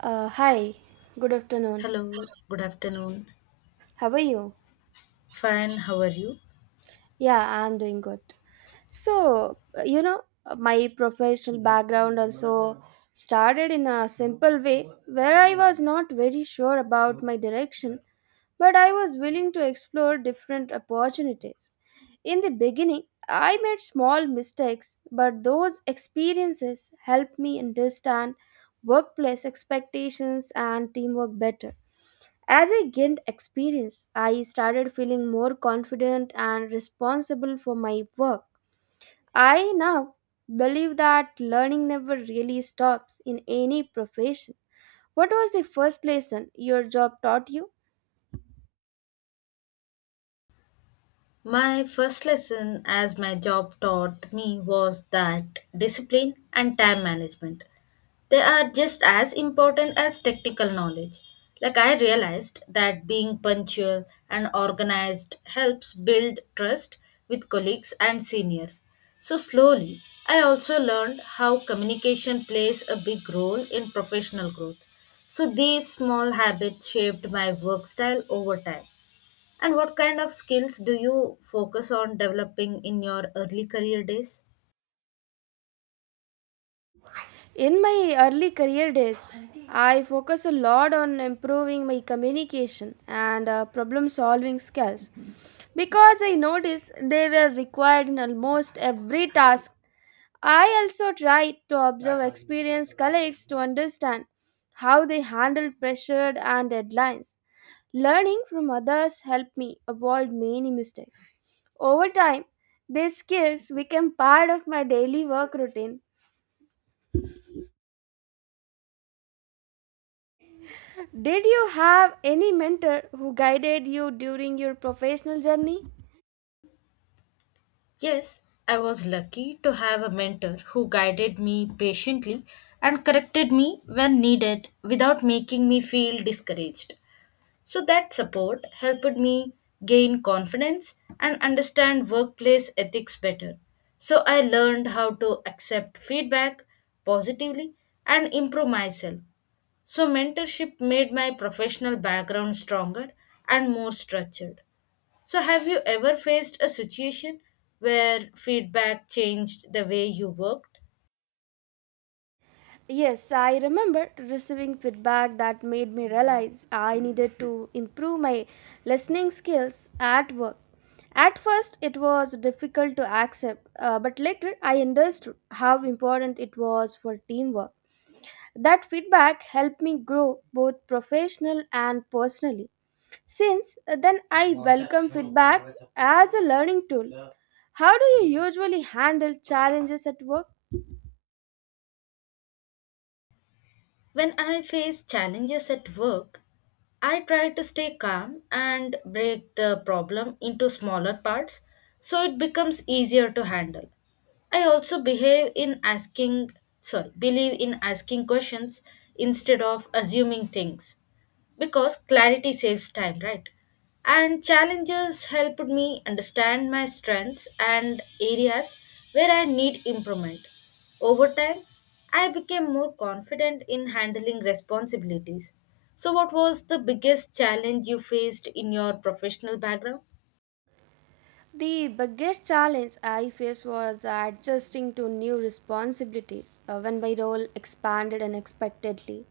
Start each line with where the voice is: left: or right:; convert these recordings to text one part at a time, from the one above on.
right: Hi, good afternoon.
left: Hello, good afternoon.
right: How are you?
left: Fine, how are you?
right: Yeah, I'm doing good. My professional background also started in a simple way where I was not very sure about my direction, but I was willing to explore different opportunities. In the beginning, I made small mistakes, but those experiences helped me understand workplace expectations and teamwork better. As I gained experience, I started feeling more confident and responsible for my work. I now believe that learning never really stops in any profession. What was the first lesson your job taught you?
left: My first lesson, as my job taught me, was that discipline and time management they are just as important as technical knowledge. Like I realized that being punctual and organized helps build trust with colleagues and seniors. So slowly, I also learned how communication plays a big role in professional growth. So these small habits shaped my work style over time. And what kind of skills do you focus on developing in your early career days?
right: In my early career days, I focused a lot on improving my communication and problem solving skills because I noticed they were required in almost every task. I also try to observe experienced colleagues to understand how they handle pressure and deadlines. Learning from others helped me avoid many mistakes. Over time, these skills became part of my daily work routine. Did you have any mentor who guided you during your professional journey?
left: Yes, I was lucky to have a mentor who guided me patiently and corrected me when needed without making me feel discouraged. So that support helped me gain confidence and understand workplace ethics better. So I learned how to accept feedback positively and improve myself. So, mentorship made my professional background stronger and more structured. So, have you ever faced a situation where feedback changed the way you worked?
right: Yes, I remember receiving feedback that made me realize I needed to improve my listening skills at work. At first, it was difficult to accept, but later I understood how important it was for teamwork. That feedback helped me grow both professional and personally. Since then, I welcome feedback as a learning tool. How do you usually handle challenges at work?
left: When I face challenges at work, I try to stay calm and break the problem into smaller parts so it becomes easier to handle. I also behave in asking, sorry, believe in asking questions instead of assuming things, because clarity saves time, right? And challenges helped me understand my strengths and areas where I need improvement. Over time, I became more confident in handling responsibilities. So, what was the biggest challenge you faced in your professional background?
right: The biggest challenge I faced was adjusting to new responsibilities when my role expanded unexpectedly.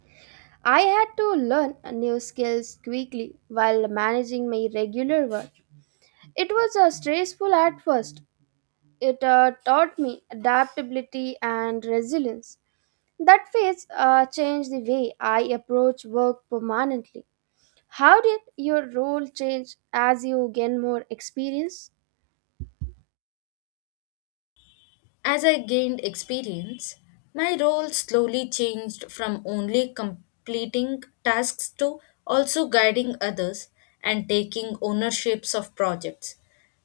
right: I had to learn new skills quickly while managing my regular work. It was stressful at first. It taught me adaptability and resilience. That phase changed the way I approach work permanently. How did your role change as you gain more experience?
left: As I gained experience, my role slowly changed from only completing tasks to also guiding others and taking ownerships of projects.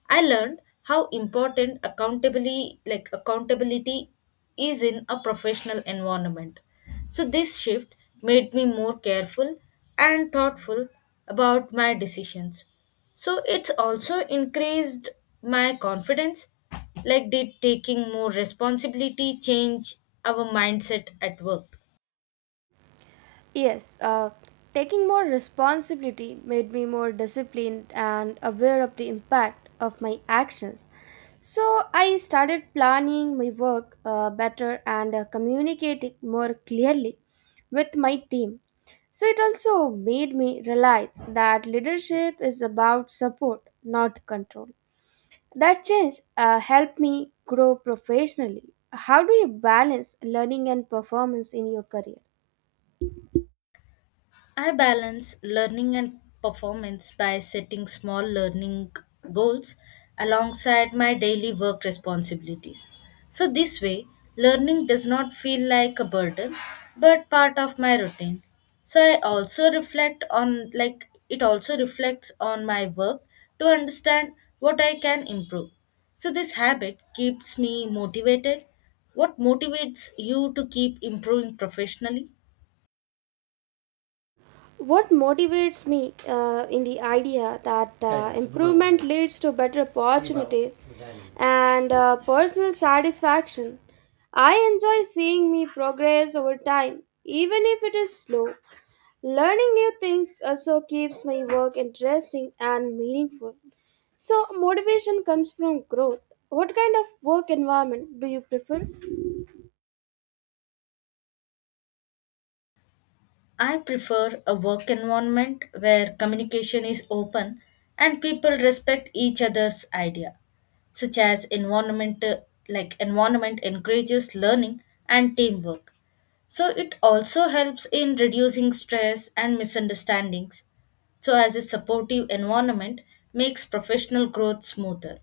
left: I learned how important accountability is in a professional environment. So this shift made me more careful and thoughtful about my decisions. So it's also increased my confidence, like, did taking more responsibility change our mindset at work?
right: Yes, taking more responsibility made me more disciplined and aware of the impact of my actions. So I started planning my work better and communicating more clearly with my team. So it also made me realize that leadership is about support, not control. That change helped me grow professionally. How do you balance learning and performance in your career?
left: I balance learning and performance by setting small learning goals alongside my daily work responsibilities. So, this way, learning does not feel like a burden but part of my routine. So, I also reflects on my work to understand what I can improve. So, this habit keeps me motivated. What motivates you to keep improving professionally?
right: What motivates me in the idea that improvement leads to better opportunity and personal satisfaction. I enjoy seeing me progress over time, even if it is slow. Learning new things also keeps my work interesting and meaningful. So, motivation comes from growth. What kind of work environment do you prefer?
left: I prefer a work environment where communication is open and people respect each other's idea, such as environment like environment encourages learning and teamwork. So it also helps in reducing stress and misunderstandings. So as a supportive environment makes professional growth smoother.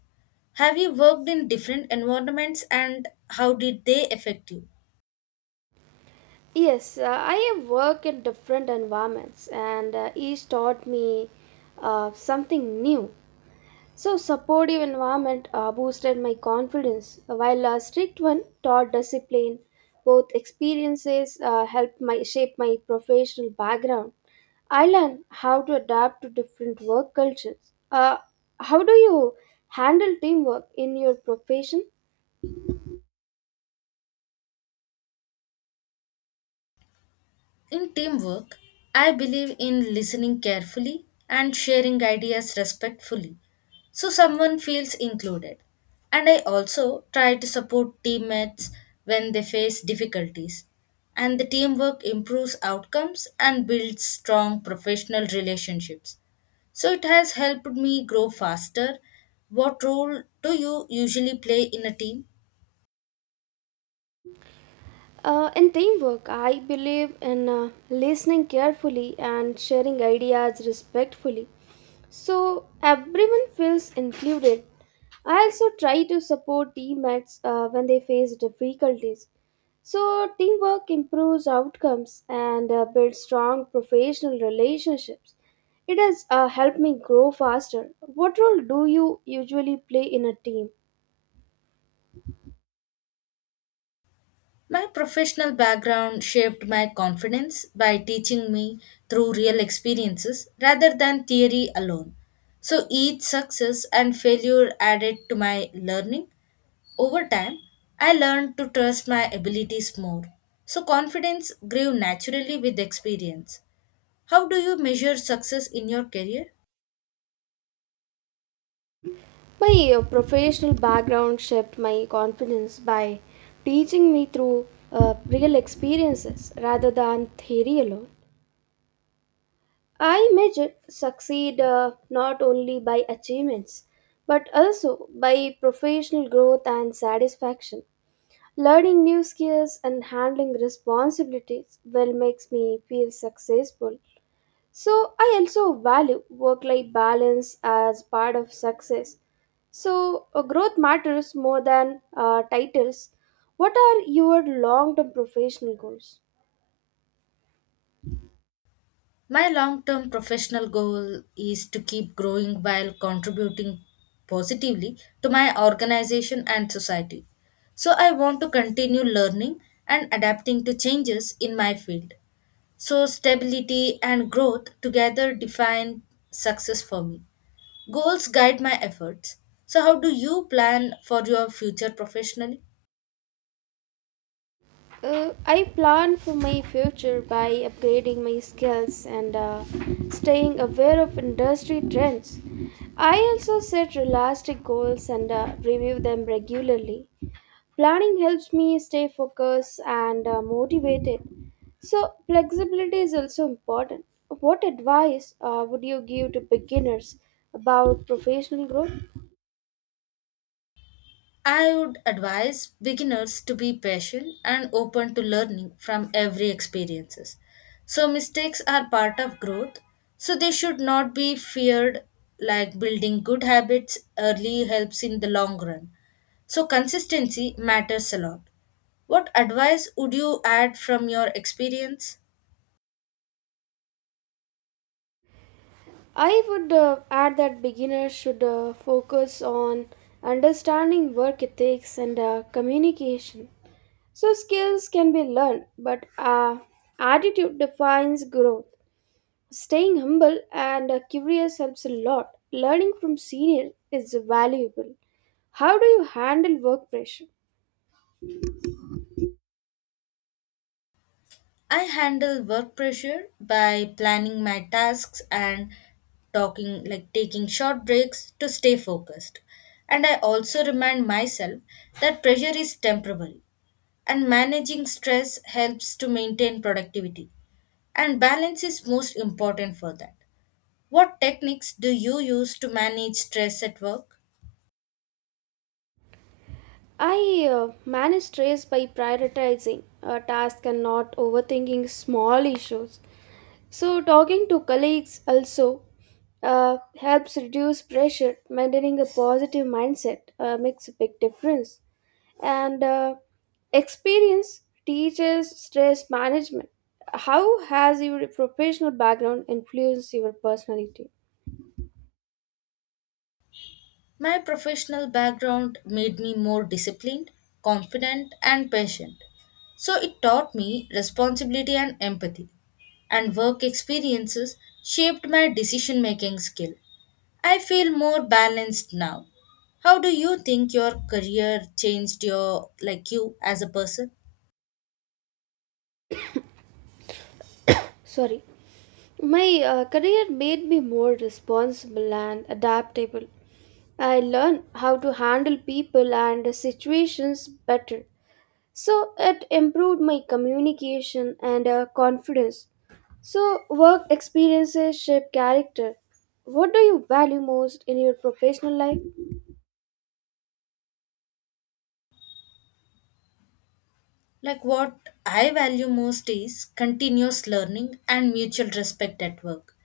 left: Have you worked in different environments and how did they affect you?
right: Yes, I have worked in different environments, and each taught me something new. So, supportive environment boosted my confidence, while a strict one taught discipline. Both experiences helped my shape my professional background. I learned how to adapt to different work cultures. Uh, how do you handle teamwork in your profession?
left: In teamwork, I believe in listening carefully and sharing ideas respectfully so someone feels included. And I also try to support teammates when they face difficulties. And the teamwork improves outcomes and builds strong professional relationships. So it has helped me grow faster. What role do you usually play in a team?
right: In teamwork, I believe in listening carefully and sharing ideas respectfully so everyone feels included. I also try to support teammates when they face difficulties. So, teamwork improves outcomes and builds strong professional relationships. It has helped me grow faster. What role do you usually play in a team?
left: My professional background shaped my confidence by teaching me through real experiences rather than theory alone. So each success and failure added to my learning. Over time, I learned to trust my abilities more. So confidence grew naturally with experience. How do you measure success in your career?
right: My professional background shaped my confidence by teaching me through real experiences rather than theory alone. I measure succeed not only by achievements but also by professional growth and satisfaction. Learning new skills and handling responsibilities well makes me feel successful, so I also value work life balance as part of success. So growth matters more than titles. What are your long term professional goals?
left: My long term professional goal is to keep growing while contributing positively to my organization and society. So, I want to continue learning and adapting to changes in my field. So, stability and growth together define success for me. Goals guide my efforts. So, how do you plan for your future professionally?
right: I plan for my future by upgrading my skills and staying aware of industry trends. I also set realistic goals and review them regularly. Planning helps me stay focused and motivated. So, flexibility is also important. What advice would you give to beginners about professional growth?
left: I would advise beginners to be patient and open to learning from every experiences. So mistakes are part of growth, so they should not be feared, like building good habits early helps in the long run. So consistency matters a lot. What advice would you add from your experience?
right: I would add that beginners should focus on understanding work ethics and communication. So, skills can be learned, but attitude defines growth. Staying humble and curious helps a lot. Learning from seniors is valuable. How do you handle work pressure?
left: I handle work pressure by planning my tasks and talking like taking short breaks to stay focused. And I also remind myself that pressure is temporary and managing stress helps to maintain productivity. And balance is most important for that. What techniques do you use to manage stress at work?
right: I manage stress by prioritizing a task and not overthinking small issues. So, talking to colleagues also helps reduce pressure. Maintaining a positive mindset makes a big difference. And experience teaches stress management. How has your professional background influenced your personality?
left: My professional background made me more disciplined, confident, and patient. So it taught me responsibility and empathy. And work experiences shaped my decision making skill. I feel more balanced now. How do you think your career changed you as a person?
right: Sorry. My career made me more responsible and adaptable. I learned how to handle people and situations better. So it improved my communication and confidence. So, work experiences shape character. What do you value most in your professional life?
left: Like what I value most is continuous learning and mutual respect at work.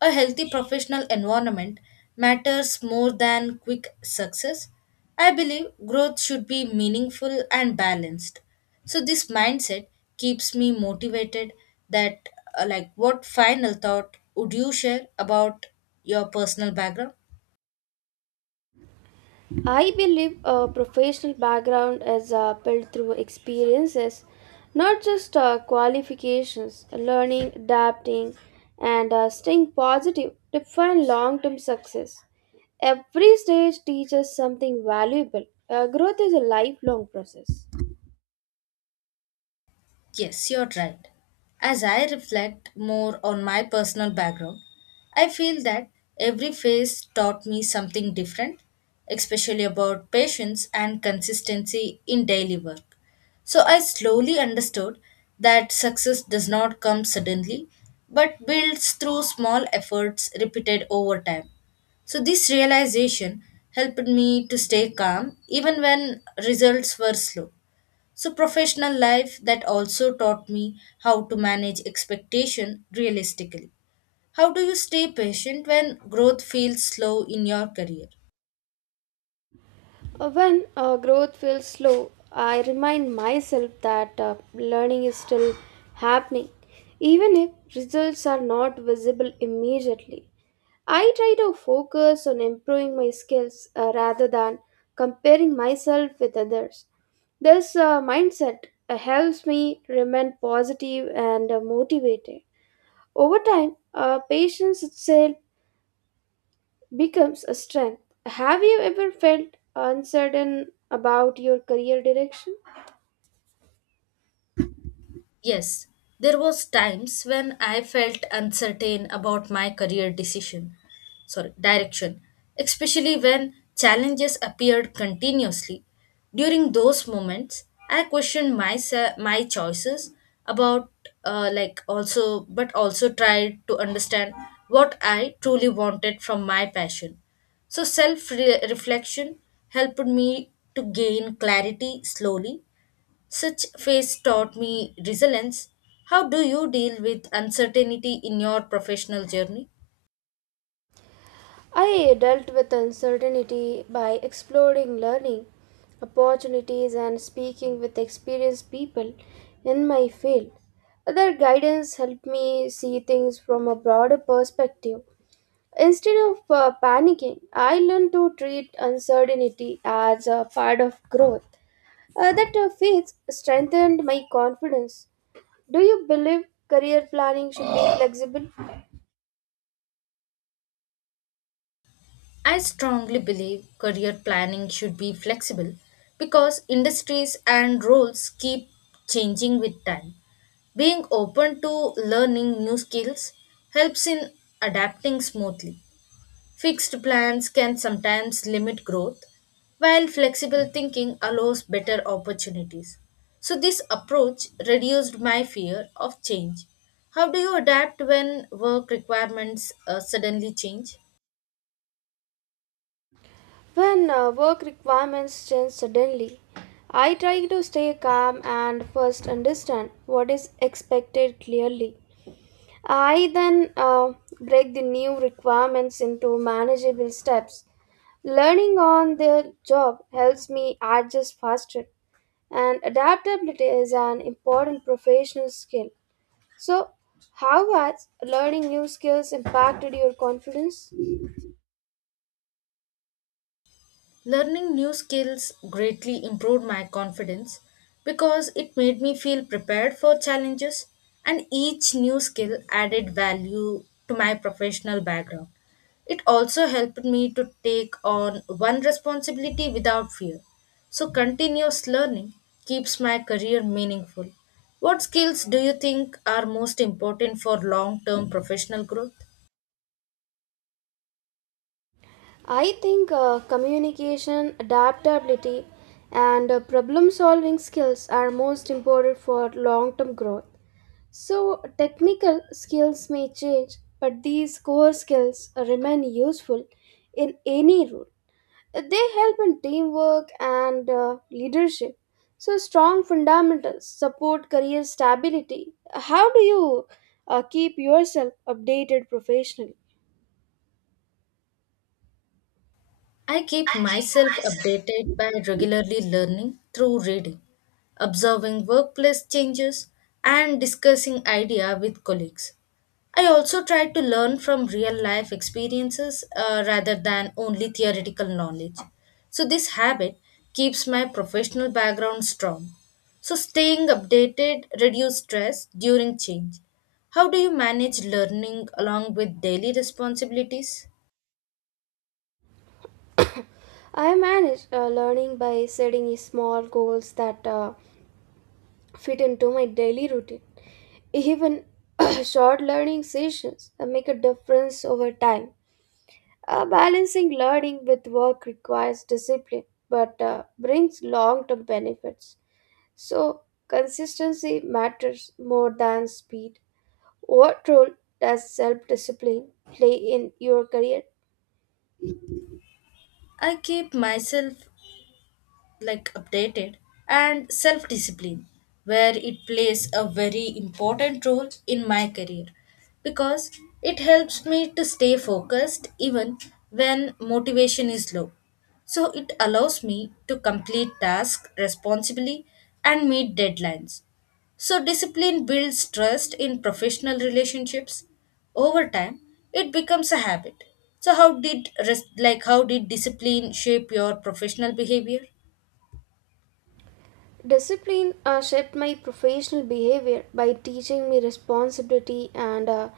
left: A healthy professional environment matters more than quick success. I believe growth should be meaningful and balanced. So this mindset keeps me motivated. That uh, like what final thought would you share about your personal background?
right: I believe a professional background is built through experiences, not just qualifications. Learning, adapting, and staying positive define long term success. Every stage teaches something valuable. Growth is a lifelong process.
left: Yes, you're right. As I reflect more on my personal background, I feel that every phase taught me something different, especially about patience and consistency in daily work. So I slowly understood that success does not come suddenly but builds through small efforts repeated over time. So, this realization helped me to stay calm even when results were slow. So professional life that also taught me how to manage expectation realistically. How do you stay patient when growth feels slow in your career?
right: When growth feels slow, I remind myself that learning is still happening, even if results are not visible immediately. I try to focus on improving my skills rather than comparing myself with others. This mindset helps me remain positive and motivated. Over time, patience itself becomes a strength. Have you ever felt uncertain about your career direction?
left: Yes, there was times when I felt uncertain about my career direction, especially when challenges appeared continuously. During those moments, I questioned my choices about, also tried to understand what I truly wanted from my passion. So self reflection helped me to gain clarity slowly, such phase taught me resilience. How do you deal with uncertainty in your professional journey?
right: I dealt with uncertainty by exploring learning opportunities and speaking with experienced people in my field. Their guidance helped me see things from a broader perspective. Instead of panicking, I learned to treat uncertainty as a part of growth. That faith strengthened my confidence. Do you believe career planning should be flexible?
left: I strongly believe career planning should be flexible because industries and roles keep changing with time. Being open to learning new skills helps in adapting smoothly. Fixed plans can sometimes limit growth, while flexible thinking allows better opportunities. So, this approach reduced my fear of change. How do you adapt when work requirements suddenly change?
right: When work requirements change suddenly, I try to stay calm and first understand what is expected clearly. I then break the new requirements into manageable steps. Learning on the job helps me adjust faster, and adaptability is an important professional skill. So, how has learning new skills impacted your confidence?
left: Learning new skills greatly improved my confidence because it made me feel prepared for challenges, and each new skill added value to my professional background. It also helped me to take on one responsibility without fear. So, continuous learning keeps my career meaningful. What skills do you think are most important for long term professional growth?
right: I think communication, adaptability, and problem solving skills are most important for long term growth. So, technical skills may change, but these core skills remain useful in any role. They help in teamwork and leadership. So, strong fundamentals support career stability. How do you keep yourself updated professionally?
left: I keep myself updated by regularly learning through reading, observing workplace changes, and discussing idea with colleagues. I also try to learn from real life experiences rather than only theoretical knowledge. So this habit keeps my professional background strong. So staying updated reduces stress during change. How do you manage learning along with daily responsibilities?
right: I manage learning by setting small goals that fit into my daily routine. Even short learning sessions make a difference over time. Balancing learning with work requires discipline but brings long term benefits. So, consistency matters more than speed. What role does self discipline play in your career?
left: I keep myself like updated and self discipline, where it plays a very important role in my career, because it helps me to stay focused even when motivation is low, so it allows me to complete tasks responsibly and meet deadlines. So discipline builds trust in professional relationships. Over time it becomes a habit. So how did discipline shape your professional behavior?
right: Discipline shaped my professional behavior by teaching me responsibility and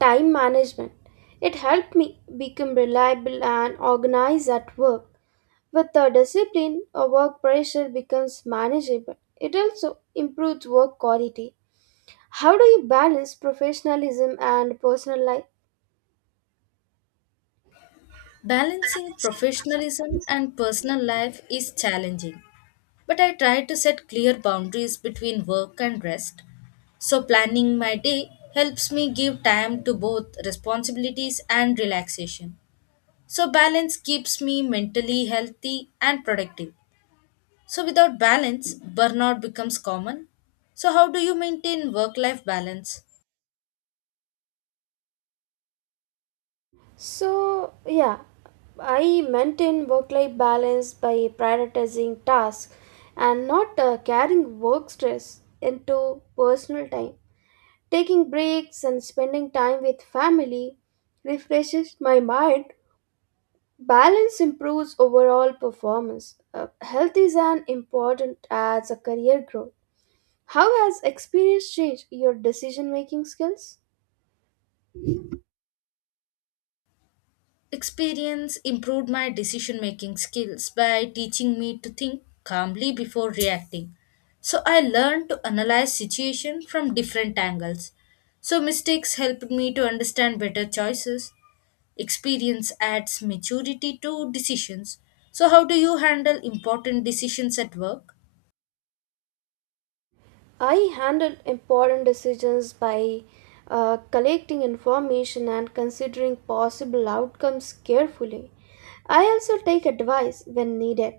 right: time management. It helped me become reliable and organized at work. With the discipline, work pressure becomes manageable. It also improves work quality. How do you balance professionalism and personal life?
left: Balancing professionalism and personal life is challenging, but I try to set clear boundaries between work and rest. So, planning my day helps me give time to both responsibilities and relaxation. So, balance keeps me mentally healthy and productive. So, without balance, burnout becomes common. So, how do you maintain work life balance?
right: So, yeah, I maintain work life balance by prioritizing tasks and not carrying work stress into personal time. Taking breaks and spending time with family refreshes my mind. Balance improves overall performance. Health is an important as a career growth. How has experience changed your decision making skills?
left: Experience improved my decision making skills by teaching me to think calmly before reacting. So I learned to analyze situation from different angles. So mistakes helped me to understand better choices. Experience adds maturity to decisions. So how do you handle important decisions at work?
right: I handle important decisions by collecting information and considering possible outcomes carefully. I also take advice when needed.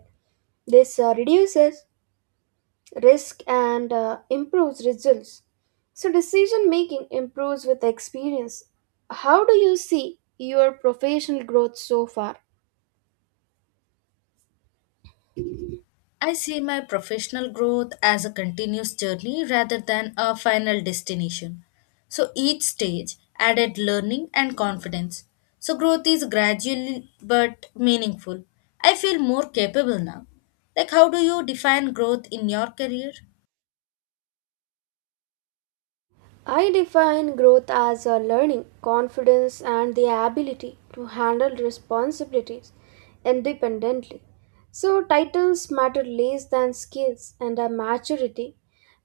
right: This reduces risk and improves results. So, decision making improves with experience. How do you see your professional growth so far?
left: I see my professional growth as a continuous journey rather than a final destination. So each stage added learning and confidence. So growth is gradual but meaningful. I feel more capable now. Like, how do you define growth in your career?
right: I define growth as a learning, confidence, and the ability to handle responsibilities independently. So, titles matter less than skills and a maturity.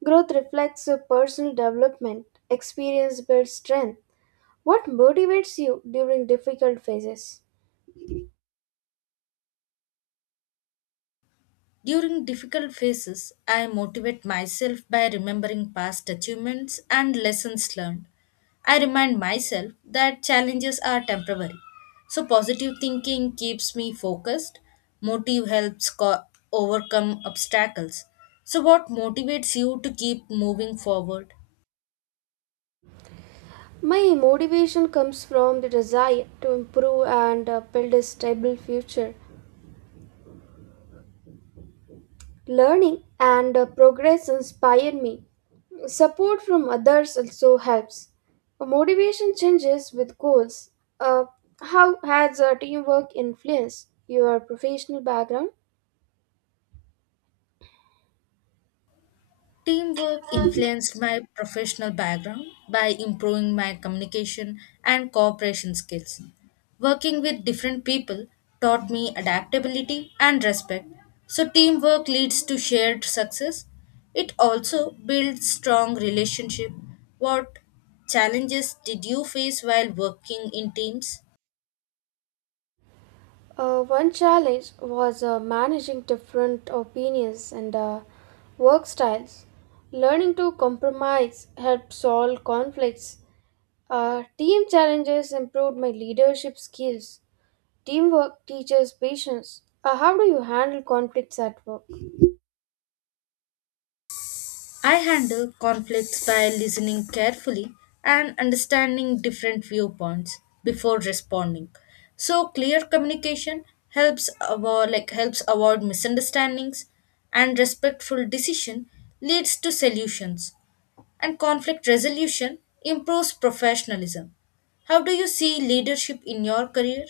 right: Growth reflects a personal development, experience builds strength. What motivates you during difficult phases?
left: During difficult phases, I motivate myself by remembering past achievements and lessons learned. I remind myself that challenges are temporary. So, positive thinking keeps me focused. Motive helps overcome obstacles. So, what motivates you to keep moving forward?
right: My motivation comes from the desire to improve and build a stable future. Learning and progress inspire me. Support from others also helps. Motivation changes with goals. Uh, how has teamwork influenced your professional background?
left: Teamwork influenced my professional background by improving my communication and cooperation skills. Working with different people taught me adaptability and respect. So, teamwork leads to shared success. It also builds strong relationship. What challenges did you face while working in teams?
right: One challenge was managing different opinions and work styles. Learning to compromise helped solve conflicts. Team challenges improved my leadership skills. Teamwork teaches patience. How do you handle conflicts at work?
left: I handle conflicts by listening carefully and understanding different viewpoints before responding. So clear communication helps avoid misunderstandings, and respectful decision leads to solutions, and conflict resolution improves professionalism. How do you see leadership in your career?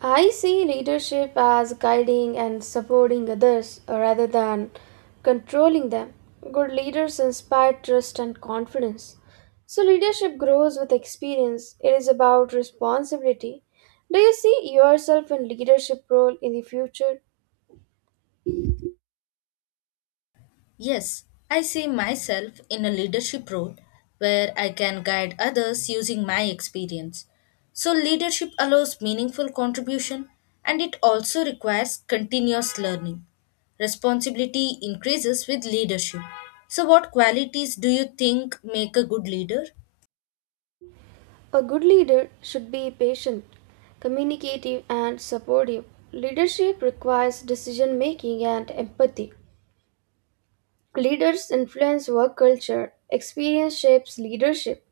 right: I see leadership as guiding and supporting others rather than controlling them. Good leaders inspire trust and confidence. So, leadership grows with experience. It is about responsibility. Do you see yourself in leadership role in the future?
left: Yes, I see myself in a leadership role where I can guide others using my experience. So, leadership allows meaningful contribution and it also requires continuous learning. Responsibility increases with leadership. So, what qualities do you think make a good leader?
right: A good leader should be patient, communicative, and supportive. Leadership requires decision making and empathy. Leaders influence work culture. Experience shapes leadership.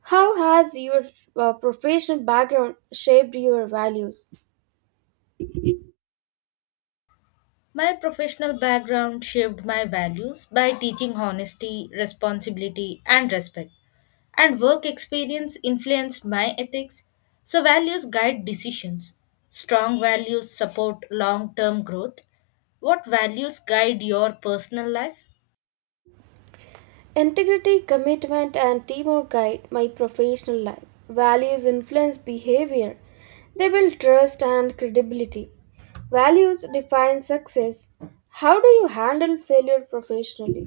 right: How has your professional background shaped your values?
left: My professional background shaped my values by teaching honesty, responsibility, and respect. And work experience influenced my ethics, so values guide decisions. Strong values support long term growth. What values guide your personal life?
right: Integrity, commitment, and teamwork guide my professional life. Values influence behavior. They build trust and credibility. Values define success. How do you handle failure professionally?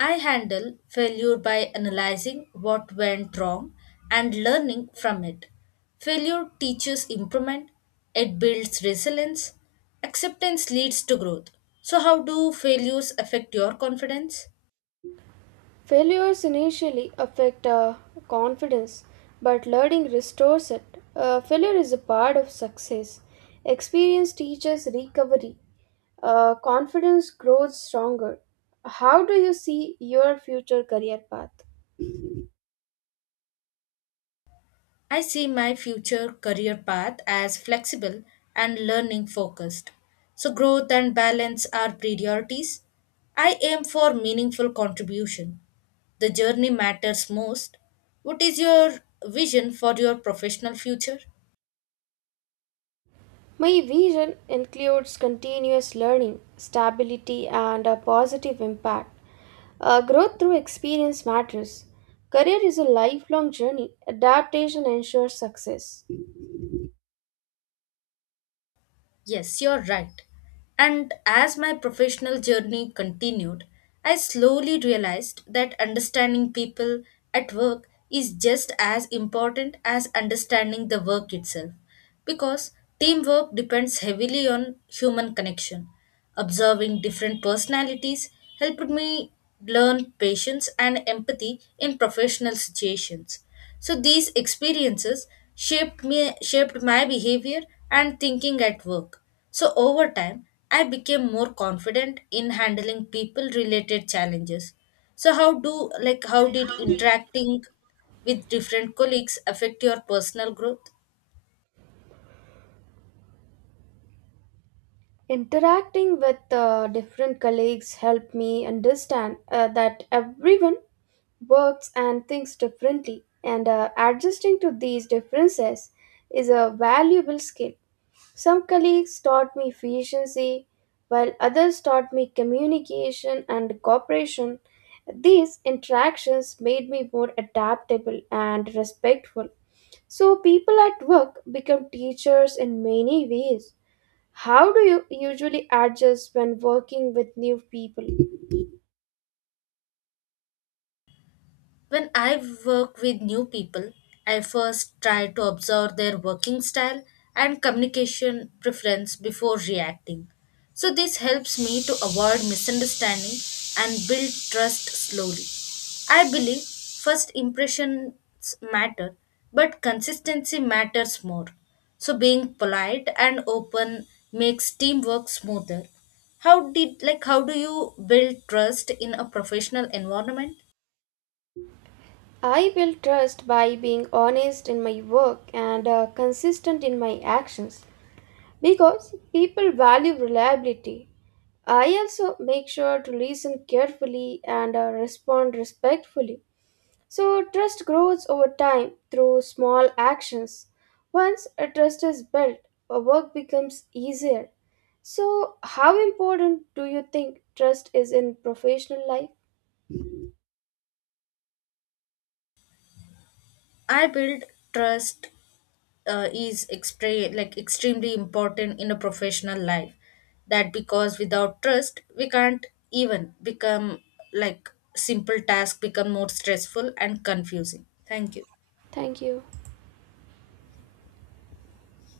left: I handle failure by analyzing what went wrong and learning from it. Failure teaches improvement, it builds resilience, acceptance leads to growth. So, how do failures affect your confidence?
right: Failures initially affect confidence, but learning restores it. Failure is a part of success. Experience teaches recovery. Confidence grows stronger. How do you see your future career path?
left: I see my future career path as flexible and learning focused. So, growth and balance are priorities. I aim for meaningful contribution. The journey matters most. What is your vision for your professional future?
right: My vision includes continuous learning, stability, and a positive impact. Growth through experience matters. Career is a lifelong journey. Adaptation ensures success.
left: Yes, you're right. And as my professional journey continued, I slowly realized that understanding people at work is just as important as understanding the work itself, because teamwork depends heavily on human connection. Observing different personalities helped me learn patience and empathy in professional situations. So these experiences shaped my behavior and thinking at work. So over time, I became more confident in handling people related challenges. So how do like how did interacting with different colleagues affect your personal growth?
right: Interacting with different colleagues helped me understand that everyone works and thinks differently, and adjusting to these differences is a valuable skill. Some colleagues taught me efficiency, while others taught me communication and cooperation. These interactions made me more adaptable and respectful. So, people at work become teachers in many ways. How do you usually adjust when working with new people?
left: When I work with new people, I first try to observe their working style and communication preference before reacting. So, this helps me to avoid misunderstanding and build trust slowly. I believe first impressions matter, but consistency matters more. So, being polite and open makes teamwork smoother. How did like how do you build trust in a professional environment?
right: I build trust by being honest in my work and consistent in my actions because people value reliability. I also make sure to listen carefully and respond respectfully. So, trust grows over time through small actions. Once a trust is built, a work becomes easier. So, how important do you think trust is in professional life?
left: I build trust is extremely important in a professional life. That because without trust, we can't even become, like, simple task become more stressful and confusing. Thank you.
right: Thank you.